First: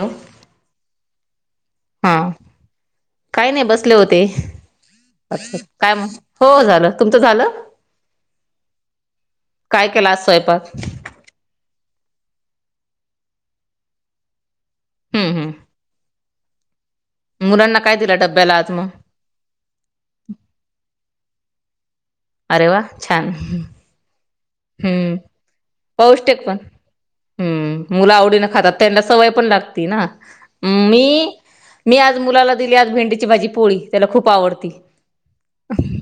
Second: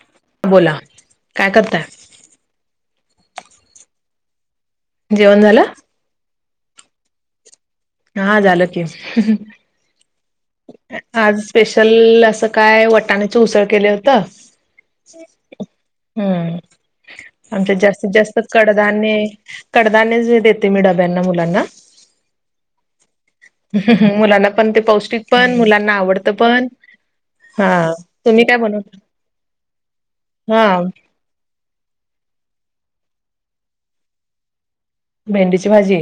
हॅो [unintelligible] बोला काय करताय हा काय नाही बसले होते जेवण झालं काय मग हो झालं तुमचं झालं हा झालं की हो काय केला आज स्वयंपाक आज स्पेशल असं काय वटाण्याची उसळ केले होतं हम्म हम्म हम्म आमच्या मुलांना काय जास्तीत दिला जास्त डब्याला आज मग कडधान्य कडधान्य देते मी डब्यांना मुलांना अरे वा छान ह ह मुलांना पण ते हम्म पौष्टिक पण मुलांना आवडतं पण हा हम्म मुलं तुम्ही आवडीनें काय खातात त्यांना बनवता सवय पण लागती ना हा मी मी आज मुलाला दिली आज भेंडीची भाजी पोळी त्याला खूप आवडती भेंडीची भाजी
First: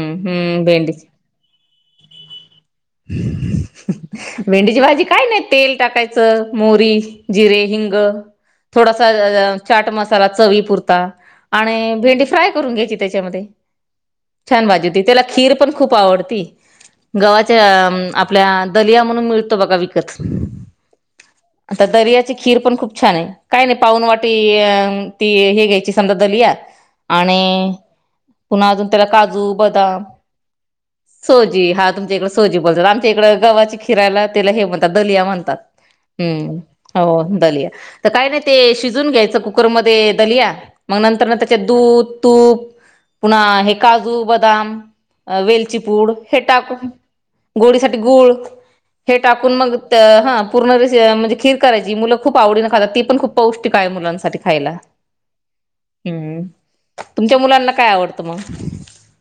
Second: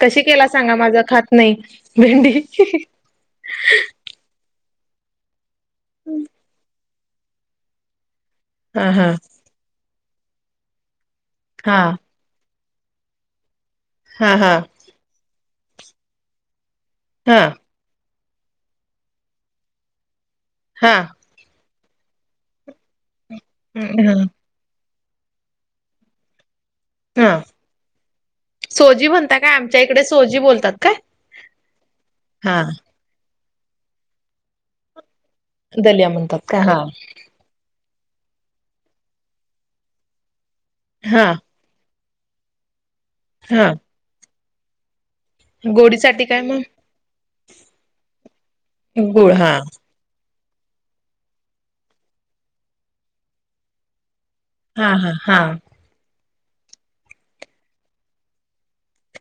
कशी केला हम्म सांगा माझ भेंडीची खात नाही भेंडी भेंडीची भाजी काय नाही तेल टाकायचं मोरी जिरे हिंग हा थोडासा हा चाट मसाला चवी पुरता हा आणि भेंडी फ्राय करून घ्यायची त्याच्यामध्ये हा हा छान बाजी तेलात खीर पण खूप आवडती हा गव्हा [unintelligible] हम्म आपल्या दलिया म्हणून मिळतो बघा विकत हम आता तरी याची खीर पण खूप छान आहे काय नाही पाहून वाटी [unintelligible] ती हे घ्यायची समद दलिया हा आणि पुन्हा अजून त्याला सोजी म्हणता काजू काय आमच्या इकडे बदाम सोजी बोलतात काय सोजी हा तुमच्या इकडे सोजी हा बोलतात आमच्या इकडे गव्हाची खिराला तिला हे म्हणतात दलिया म्हणतात दलिया म्हणतात हम्म का हा हो दलिया तर काय नाही ते शिजून घ्यायचं कुकरमध्ये दलिया मग हा नंतरन दूध तूप पुन्हा हा हे काजू बदाम अ वेलची पूड गोडीसाठी हे काय मग टाकून गोडीसाठी गूळ हे गुळ टाकून हा मग तर हम पूर्ण रे - म्हणजे खीर करायची मुलं खूप आवडीन खातात ती पण खूप पौष्टिक आहे मुलांसाठी खायला हा हा हा हम्म तुमच्या मुलांना काय आवडतं मग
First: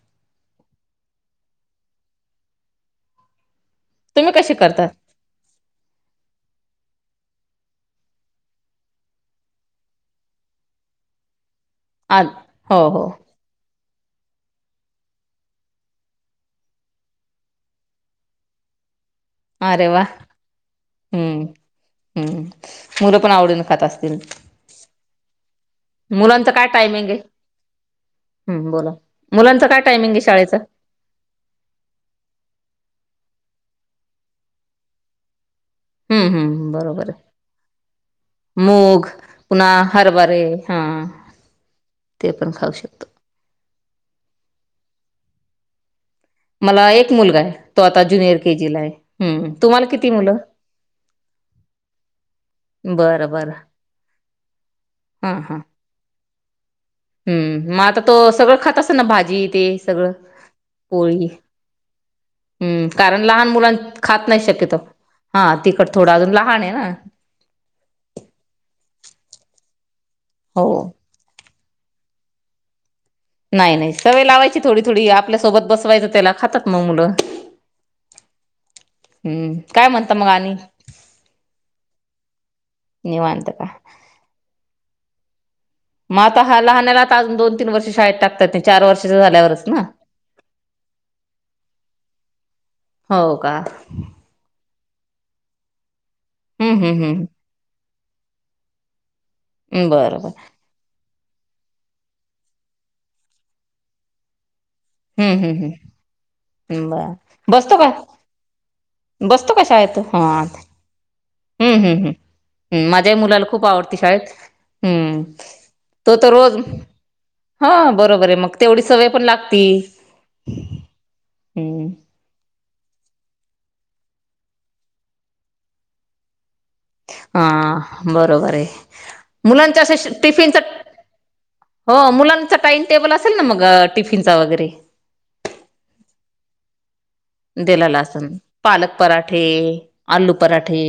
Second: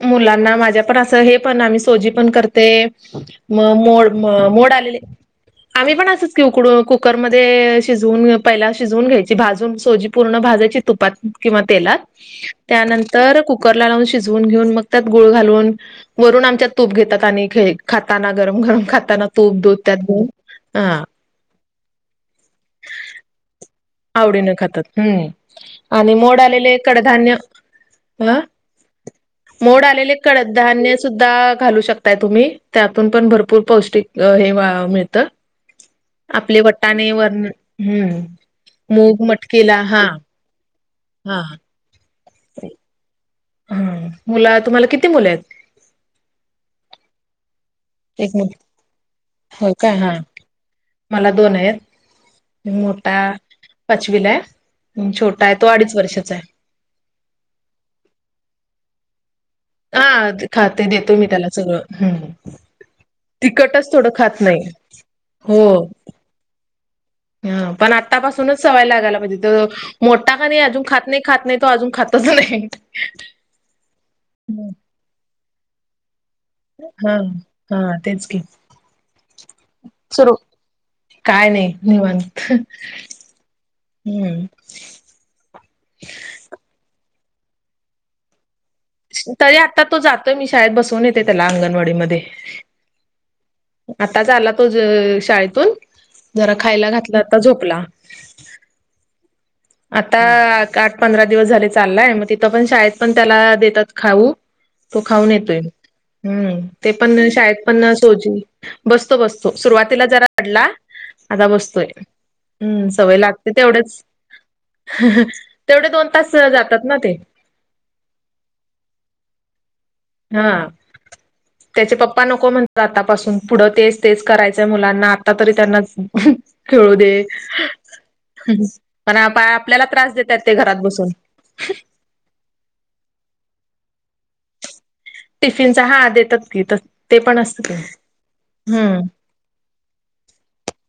मुलांना माझ्या पण असं हे पण आम्ही सोजी पण करते मग मोड तुम्ही म कशी मोड करता? आलेले आम्ही पण असच उकळून कुकरमध्येध्ये शिजवून पहिला शिजवून घ्यायची भाजून सोजी पूर्ण भाजायची तुपात किंवा तेलात आ हो हो त्यानंतर कुकर लावून शिजवा [unintelligible] [inaudible] घेऊन मग त्यात गुळ घालून वरून आमच्यात तूप घेतात आणि [unintelligible] खाताना गरम गरम खाताना तूप दूध अरे वा त्यात [unintelligible] हम्म हम्म हम्म मुलं पण आवडीन खातास आवडीनं खातात हम्म आणि मोड मुलांच काय आलेले टायमिंग आहे कडधान्य हम हम्म बोला मुलांच काय मोड टायमिंग आलेले आहे शाळेच कडधान्य खूप दाळ घालू शकताय तुम्ही त्यातून पण भरपूर पौष्टिक हे मिळतं. हम्म आपले हम्म बरोबर वटाणे, आहे वर हम्म मूग, मटकी पुन्हा ला हा. हरभरे हा हा ते पण खाऊ शकतो. हम्म. मुला तुम्हाला किती मुले आहेत? मला एक मुलगा आहे. तो आता एक ज्युनियर मुल केजी आहे. हम्म होय तुम्हाला काय किती हा मुलं? मला दोन आहेत. मोठा बरं बरं पाचवीला आहे, हा छोटा हा आहे तो अडीच वर्षाचा आहे. हम्म. मग आता तो सगळं खात असल ना भाजी ते सगळं हा खाते देतो मी पोळी त्याला सगळं हम्म हम्म कारण लहान मुलां खात नाही शक्यतो. हा तिखट थोडं अजून लहान आहे ना. हम्म. पण आता पासूनच सवय लागायला पाहिजेत, मोठा का नाही हो अजून खात नाही. खात नाही तो अजून खातोच नाही. नाही नाही. सवय लावायची थोडी थोडी आपल्यासोबत बसवायचं त्याला खातात. मग मुलं हा हा तेच की. हम्म काय म्हणता मग सुरू आणि काय नाही निवांत. निवांत का हम्म. मग आता हा लहानला दोन, तीन वर्ष शाळेत टाकतात चार वर्षाच्या झाल्यावरच ना? तर मी शाळेत बसवून येते त्याला अंगणवाडी मध्ये. हो का? आताच आला तो ज शाळेतून जरा हम्म खायला हम्म घातला आता हम्म झोपला. आता बरोबर पंधरा दिवस झाले चाललंय, मग तिथं पण शाळेत पण त्याला देतात खाऊ तो खाऊन हम्म येतोय. हम्म हम्म ते पण बर शाळेत बसतो का पण सोजी बसतो बसतो. का शाळेत तो? सुरुवातीला हा जरा रडला आता हम्म बसतोय. हम्म हम्म हम्म सवय माझ्याही मुलाला लागते खूप आवडती तेवढंच. शाळेत हम्म तेवढे दोन तास जातात ना ते. हो बरोबर मग तेवढी सवय पण लागती. हा. हम्म त्याचे पप्पा नको म्हणतात आतापासून पुढं तेच तेच करायचंय मुलांना आता तरी त्यांना खेळू दे हा बरोबर आहे पण मुलांच्या आपल्याला अशा त्रास देतात ते घरात टिफिनच बसून. हो मुलांचा टाइम टेबल असेल ना मग टिफिनचा वगैरे. टिफिनचा हा देतात की देतात. दिललं आसन पालक पराठे, आलू पराठे.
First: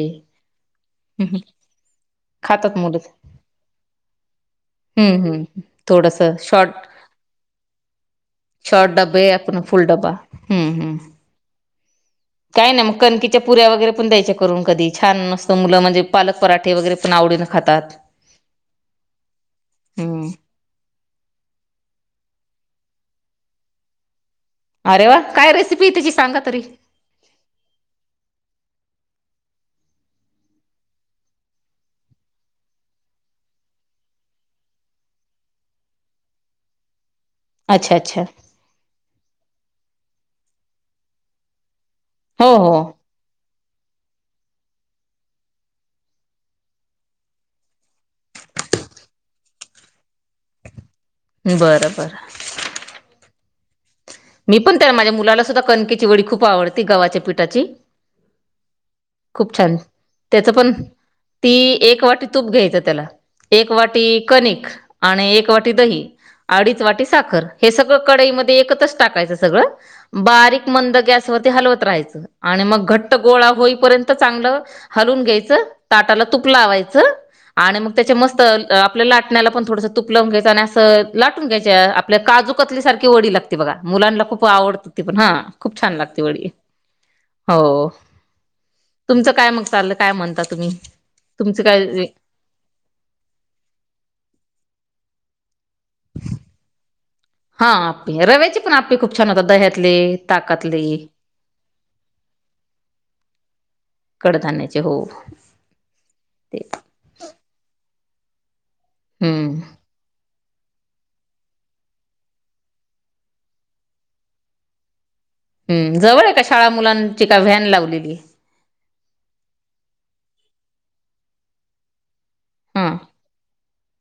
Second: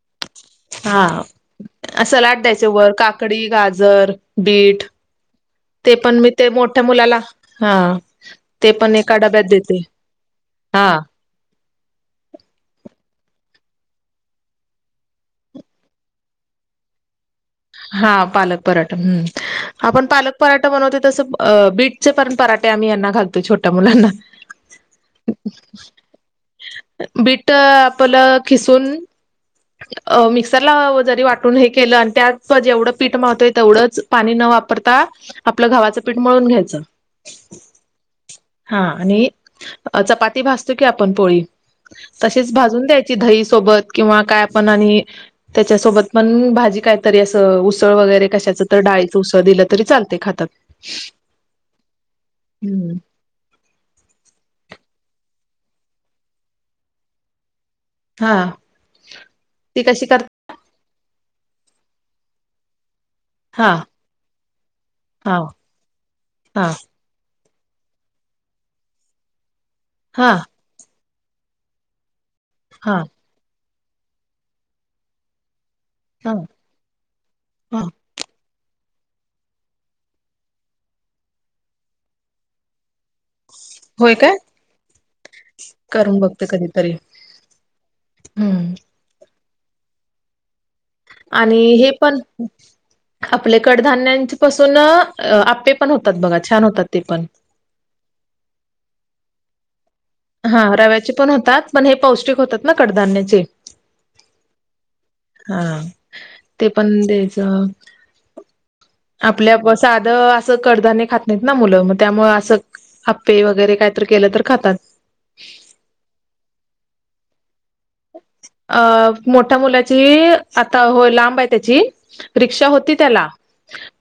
हा सलाड द्यायचे खातात वर मुलं काकडी गाजर बीट हम्म हम्म. ते थोडस पण मी ते शॉर्ट मोठ्या मुलाला हा ते शॉर्ट पण एका डब्बे डब्यात आपण देते फुल डबा हम्म हा हम्म. [inaudible] काही नाही मग कणकीच्या पुऱ्या वगैरे पण द्यायच्या करून कधी छान मस्त मुलं म्हणजे पालक पराठे वगैरे पण आवडीन हा पालक पराठा हम्म. आपण हम्म पालक पराठा बनवते तस बीटचे पण पराठे आम्ही यांना घालतो छोट्या मुलांना अरे वा! काय रेसिपी त्याची सांगा तरी बीट आपलं खिसून अ मिक्सरला जरी वाटून हे केलं आणि त्या पण जेवढं पीठ मावतोय तेवढंच पाणी न वापरता आपलं गव्हाचं पीठ मळून घ्यायचं. अच्छा अच्छा. हा आणि चपाती भाजतो की आपण पोळी तशीच हो हो भाजून द्या दही सोबत किंवा काय पण आणि त्याच्यासोबत पण भाजी कायतरी असं उसळ वगैरे कशाचं तर डाळीचं उसळ दिलं तरी चालतय खातात. बरं बर हम्म मी पण त्याला माझ्या मुलाला सुद्धा कनकेची वडी खूप आवडती गव्हाच्या पिठाची. हा खूप छान ती कशी कर त्याच पण ती एक वाटी तूप घ्यायचं त्याला एक हा वाटी कणिक आणि हा एक वाटी दही हा अडीच वाटी साखर हे सगळ कडईमध्ये एकत्र टाकायच सगळ हा बारीक मंद गॅसवर हलवत राहायचं आणि मग हा घट्ट गोळा होईपर्यंत चांगलं हलून घ्यायच ताटाला तुप हा लावायच. आणि मग त्याच्या मस्त आपल्या लाटण्याला पण थोडंसं तुप लावून घ्यायचं आणि असं लाटून घ्यायचे. आपल्या काजू कतलीसारखी वडी लागते बघा होय मुलांना काय खूप आवडत ती पण हा खूप छान करून लागते बघते वडी. कधीतरी हो हम्म तुमचं काय मग चाललं काय म्हणता तुम्ही? आणि तुमचं काय हे पण आपले कडधान्यां पासून आप्पे पण होतात बघा छान होतात ते पण. हा रव्याचे पण आप्पे खूप छान होत दह्यातले. हा ताकातले रव्याचे पण होतात पण हे पौष्टिक होतात ना कडधान्याचे. कडधान्याचे हो. हा ते पण द्यायचं. आपल्या हम्म साध असं कडधान्य खात. नाही ना मुलं मग त्यामुळे असं आप्पे वगैरे कायत केलं तर खातात. हम् जवळ एका शाळा मुलांची का व्हॅन लावली? अ मोठ्या मुलाची आता हो लांब आहे त्याची. रिक्षा हा होती त्याला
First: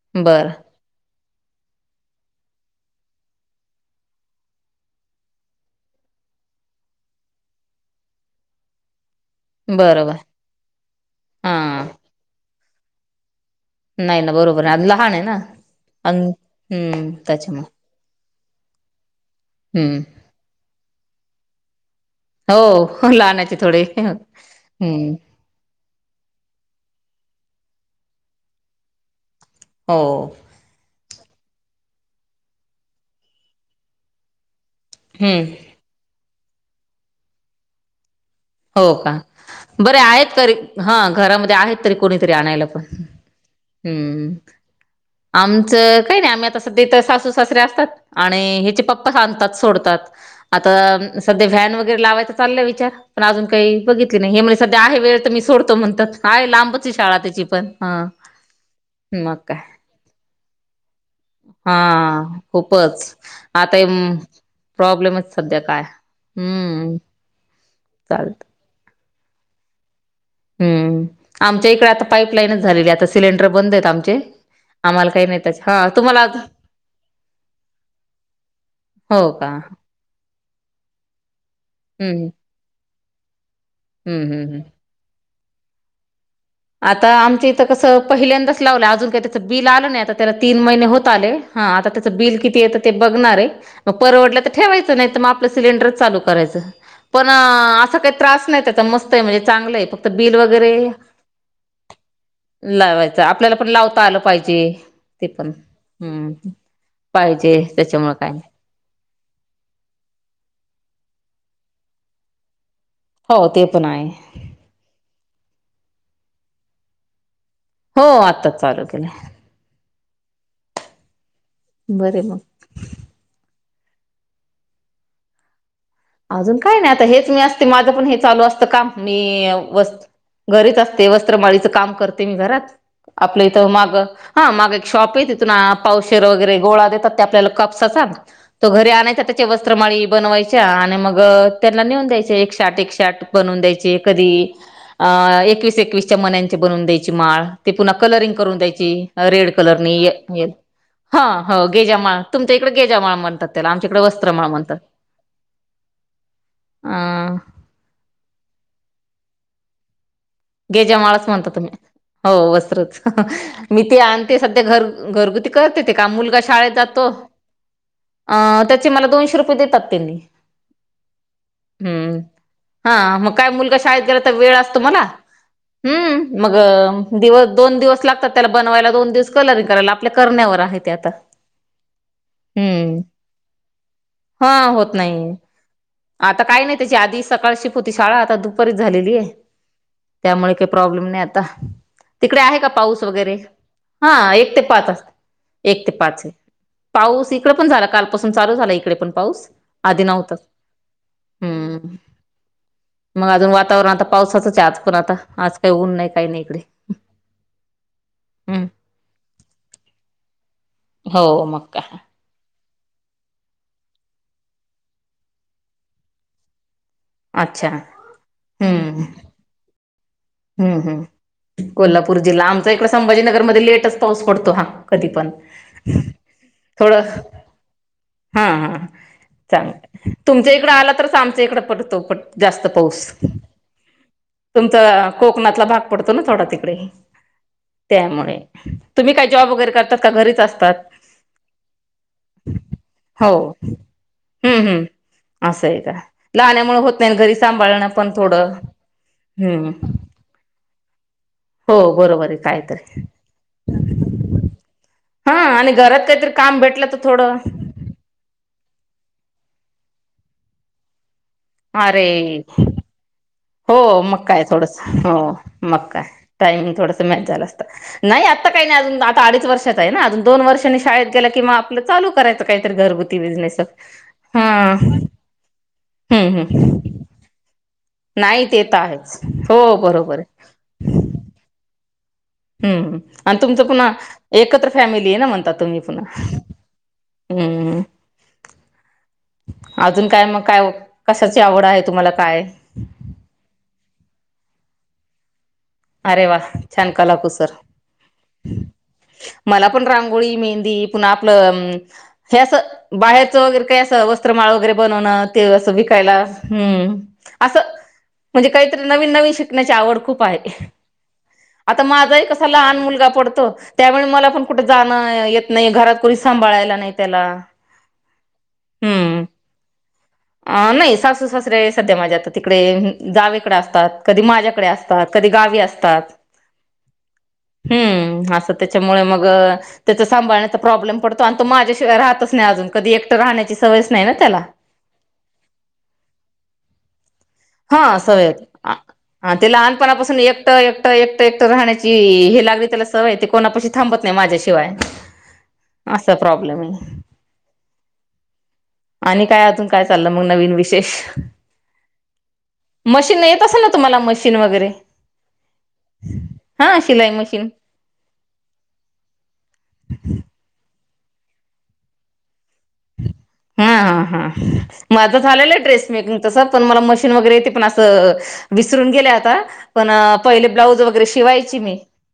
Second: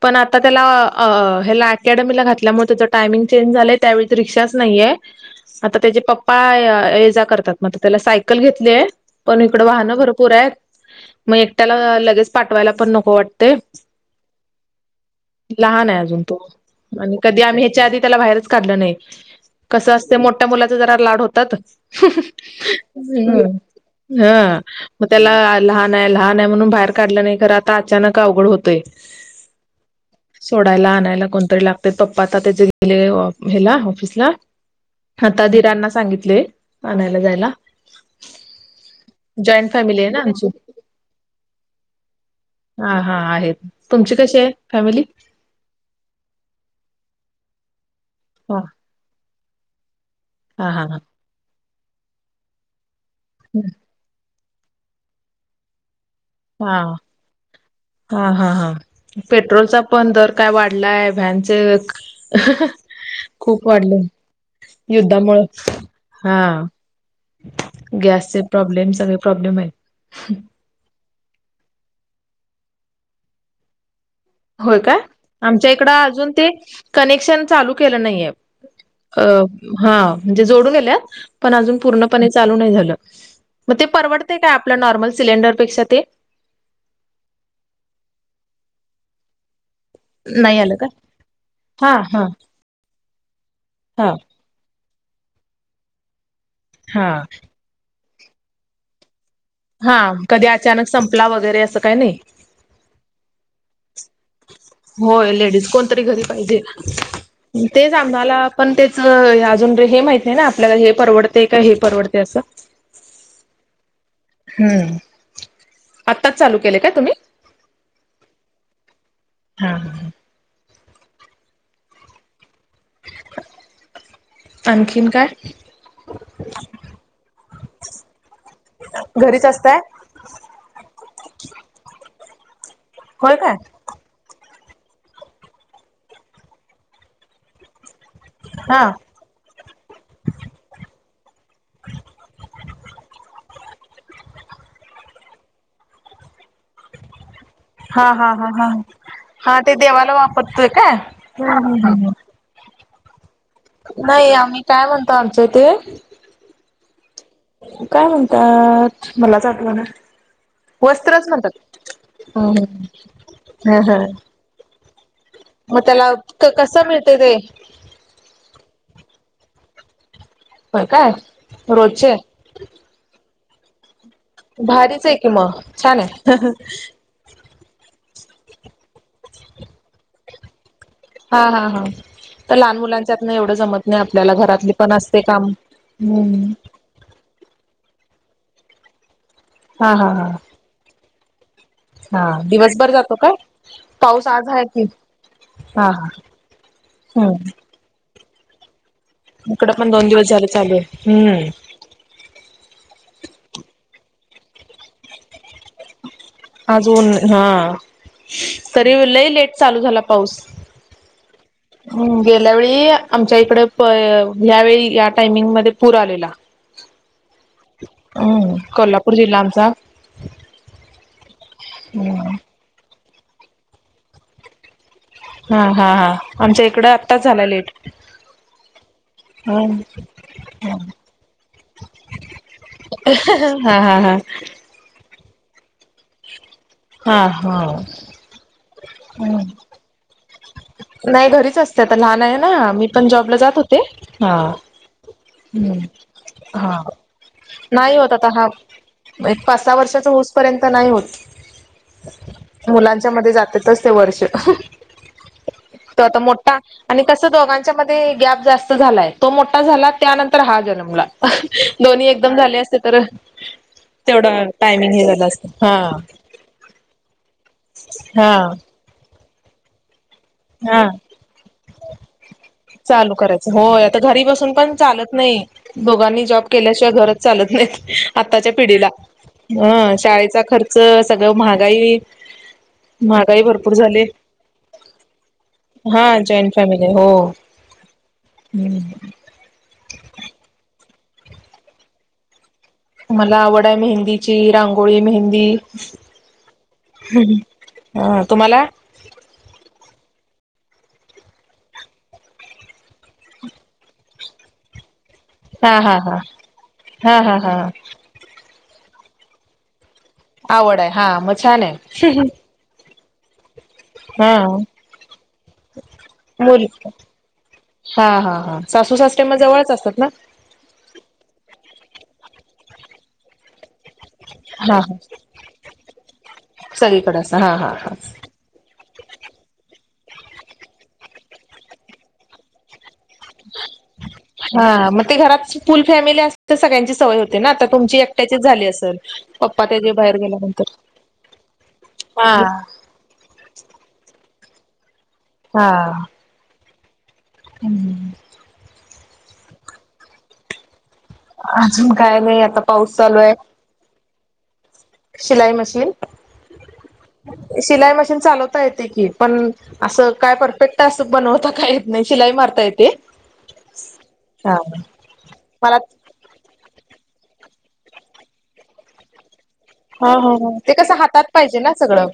पण आता त्याला बरं अ ह्याला अकॅडमीला घातल्यामुळे त्याच टायमिंग चेंज झालंय त्यावेळीच रिक्षाच नाहीये. आता त्याचे पप्पा ये जा करतात मग त्याला सायकल घेतली. पण इकड वाहनं बरोबर भरपूर आहेत मग हा एकट्याला लगेच पाठवायला पण नको वाटते नाही ना बरोबर आहे लहान आहे ना लहान आहे अन अजून तो हम्म आणि कधी आम्ही त्याच्यामुळे ह्याच्या आधी त्याला बाहेरच काढलं नाही कस हम्म असते मोठ्या मुलाचे जरा लाड होतात हो हम्म लनाच हा मग त्याला लहान आहे लहान आहे म्हणून बाहेर काढलं नाही खर आता अचानक अवघड होतय हो सोडायला आणायला कोणतरी लागते पप्पा आता त्याचे गेले हला ऑफिसला हम्म आता धीरांना सांगितले आणायला जायला हो का जॉईंट बरे फॅमिली आहे ना आहेत आमची कारी हा घरामध्ये आहेत तरी कोणीतरी आणायला पण हा हा आहेत तुमची हम्म कशी आहे फॅमिली आमचं काही नाही आम्ही आता सध तर सासू सासऱे असतात आणि हा हिचे पप्पा सांधतात सोडतात हा हा हा आता सध्या व्हॅन वगैरे लावायचं चाललंय विचारणज काही बघितली नाही हे म्ह सध्या आहे वेळ तर मी सोडतो म्हणतात. आहे लांबची हा शाळा त्याची पण ह हा हा हा मग काय. पेट्रोलचा पण दर काय वाढलाय व्हॅनचे हा खूपच खूप आता वाढले प्रॉब्लेमच युद्धामुळे सध्या काय हा हम्म. गॅसचे चालत प्रॉब्लेम सगळे प्रॉब्लेम आहेत. हम्म आमच्या इकडे आता पाईपलाईनच झालेली आता सिलेंडर बंद आहेत आमचे होय काय आम्हाला काही नाही त्याच्या आमच्या हा इकड तुम्हाला अजून ते कनेक्शन चालू केलं नाहीे हो अ का हां म्हणजे जोडून गेल्यात पण अजून हम्म पूर्णपणे चालू नाही झालं मग ते हम्म परवडत हम्म काय हम्म आपल्या नॉर्मल सिलेंडरपेक्षा ते आता आमच इथं कसं पहिल्यांदाच लावलं अजून काही बिल आलं नाही आता त्याला नाही तीन आलं महिने का होत आले, हा आता त्याच बिल किती येत ते बघणार आहे. मग हा परवडल्या तर ठेवायचं नाही, तर मग आपलं सिलेंडरच चालू, करायचं हा पण असं काही त्रास नाही. मस्त आहे म्हणजे चांगलं आहे, फक्त बिल वगैरे, ला वगैरे असं काही नाही, लावायचं आपल्याला पण लावता आलं, पाहिजे ते होय पण लेडीज कोणतरी घरी हम्म पाहिजे, पाहिजे तेच त्याच्यामुळे काय आम्हाला, नाही पण तेच अजून रे हे माहित आहे ना, आपल्याला हे परवडते का हे परवडते असं. हो ते पण आहे, हम्म आत्ताच चालू केले काय तुम्ही? हो आता चालू केलं, हा हा [unintelligible] बर मग, आणखीन काय? अजून काय नाही आता हेच मी, असते माझं पण हे चालू असतं काम घरीच मी असताय व घरीच असते वस्त्रमाळीचं काम, करते मी घरात होय आपलं काय इथं माग, हा माग एक शॉप आहे तिथून, पावशर वगैरे गोळा देतात ते आपल्याला कापसा चा, तो हा घरी आणायचा त्याच्या वस्त्रमाळी बनवायच्या, मग त्यांना नेऊन द्यायच एक शाट एक शाट बनवून द्यायचे, कधी अ एकवीस एकवीसच्या मनाची बनवून द्यायची माळ, ते पुन्हा हा कलरिंग हा हा करून हा द्यायची, रेड हा ते कलरनी देवाला ये वापरतोय काय? ह हम्म हो हम्म हम्म गेजामाळ, तुमच्या इकडे गेजा माळ म्हणात, त्याला आमच्याकडे नाही वत्रमाळ आम्ही म्हणतात, काय म्हणतो आमच्या हेते, ह, काय म्हणतात मलाच आठवणं, गेजामाळाच म्हणता तुम्ही हो ह वस्त्रच, मी ह ते आण ते सध्या घर घरगुती कर मग ते त्याला काम मुलगा शाळेत कसं जातो, मिळते ते अ त्याचे मला दोनशे रुपये देतात त्यांनी, बर काय हम्म रोजच? हा मग काय मुलगा शाळेत गेला तर वेळ असतो मला, भारीच आहे कि मग छान आहे हम्म मग दिवस दोन दिवस लागतात, त्याला बनवायला दोन दिवस कलरिंग करायला आपल्या करण्यावर आहेत. हा हा हा तर लहान मुलांच्यातन एवढं जमत नाही. आपल्याला हा घरातली पण होत असते नाही काम, आता हम्म काय नाही त्याची, आधी सकाळ शिप होती शाळा आता दुपारीच झालेली आहे. हा हा हा, त्यामुळे काही प्रॉब्लेम नाही आता, हा तिकडे आहे का दिवसभर पाऊस जातो काय? वगैरे? पाऊस हा आज एक ते आहे की पाच अस एक हा ते हा पाच आहे, पाऊस हम्म इकड पण झाला, कालपासून चालू झाला इकडे पण, पाऊस इकडं पण आधी दोन दिवस नव्हता झाले चालू हम्म, मग अजून वातावरण आता पावसाचंच, आज पण आता आज काही ऊन नाही काही नाही इकडे, अजून हा हम्म तरी लय लेट चालू झाला पाऊस, हो मग का, आपल्या वळी आमच्या इकड, ह्यावेेळी या टायमिंगमध्येध्ये पूर आलेला. अच्छा हम्म कोल्हापूर जिल्हा आमचा, हम्म हम् कोल्हापूर हम्म जिल्हा, आमचा इकड संभाजीनगर मध्ये लेटच पाऊस पडतो हा, कधी पण, हा हा हा आमच्या इकडं थोडं आत्ताच झाला लेट. हा हा, हा चांग तुमच्या इकडं आला, तरच आमच्या इकडं पडतो प जास्त पाऊस. हा हा [unintelligible] तुमचं कोकणातला भाग, डतो ना थोडा तिकडे, हा हा. त्यामुळे तुम्ही काय जॉब वगैरे करताात का घरीच अस? नाही घरीच असते आता लहान आहेना, मी पण जॉबला हो जात होते हा हम्म हम्म असं हम्म आहे का लहाण्यामुळे हा होत नाही घरी सांभाळणं नाही पण होताता ह, थोडं पाच हम्म सहा वर्षाचा हुस, पर्यंत नाही हो बरोबर आहे होत कायतरी मुलांच्या मध्ये जातातच. वर्ष हा आणि [unintelligible] तो घरात आता काहीतरी मोठा काम भेटलं तर आणि कसं थोडं दोघं, याचं मध्ये गेप जास्त झालाय, तो मोठा झाला त्यानंतर हा जन्मला, दोन्ही एकदम अरे झाले असते तर, हो मक्का आहे तेवढं थोडस टायमिंग हे हो झालं असत हा मक्काय टाईम थोडस मॅच झालं असत नाही हा आता काही नाही अजून आता अडीच वर्ष अजून दोन वर्षांनी हा शाळेत गेला कि आपलं चालू करायचं काहीतरी चालू घरगुती करायचं बिजनेस होय आता घरी बसून पण चालत नाही दोघांनी जॉब केल्याशिवाय घरात चालत नाही नाही आत्ताच्या ते तर पिढीला आहेच हो अ बरोबर आहे शाळेचा खर्च सगळं महागाई हम् आणि महागाई तुमचं भरपूर पुन्हा झाले एकत्र फॅमिली आहे ना म्हणतात, तुम्ही हा पुन्हा जॉईंट फॅमिली आहे. हो हम्म अजून काय मग काय कशाची आवड आहे, तुम्हाला काय मला आवड आहे मेहंदीची, रांगोळी, मेहंदी अरे वा छान कलाकूसर ह तुम्हाला मला पण रांगोळी, मेहंदी, पुन्हा आपलं अं हे असं बाहेरंच वगैरे काय असं वस्त्रमाळ वगैरे बनवण ते अस हा हा विकायला हा हम्म हा हा असं हा म्हणजे काहीतरी नवीन नवीन शिकण्याची आवड खूप आहे. आवड आहे हां म आता माझाही कसा लहान मुलगा पडतो. त्यावेळी मला पण हा कुठे जाणं येत नाही घरात कोणी मुल सांभाळायला नाही त्याला हा हा हा सासू हम्म सासरें मग जवळच असतात ना, अ नाही सासू सासरे सध्या माझ्या आता तिकडे जावेकडे असत. कधी माझ्याकडे हा हा असतात कधी गावी असतात् सगळीकडे असं हा हा हा अस त्याच्यामुळे मग त्या सांभण्याचा प्रॉब्लेम पडतो आणि तो माझ्याशिवाय राहतच नाही अजून कधी राहण्याची सवयच नाही ना त्याला हा मग ते घरात फुल फॅमिली असते तर सगळ्यांची सवय होती. हा सवय ते पप्पा त्याचे बाहेर लहानपणापासून एकटं गेल्यानंतर एकट एकटं एकटं राहण्याची हा हे लागणी त्याला सवय ते कोणा पशी थांबत नाही माझ्याशिवाय हा असा प्रॉब्लेम आहे. हम्म आणि काय अजून काय चाललं मग नवीन विशेष अजून काय नाही आता, पाऊस चालू मशीन आहे येत असे ना तुम्हाला मशीन वगैरे शिलाई मशीन हा शिलाई मशीन शिलाई मशीन चालवता येते की पण असं काय परफेक्ट अस बनवता काय येत नाही शिलाई मारता येते. हा हा हा मग आता झालेलं मला ड्रेस मेकिंग त पण म मशीन वगैरे पण अस विसरून गेल्या आता पण ह पहिले ह ते ब्लाऊज कसं वगैरे हातात शिवायची पाहिजे ना मी सगळं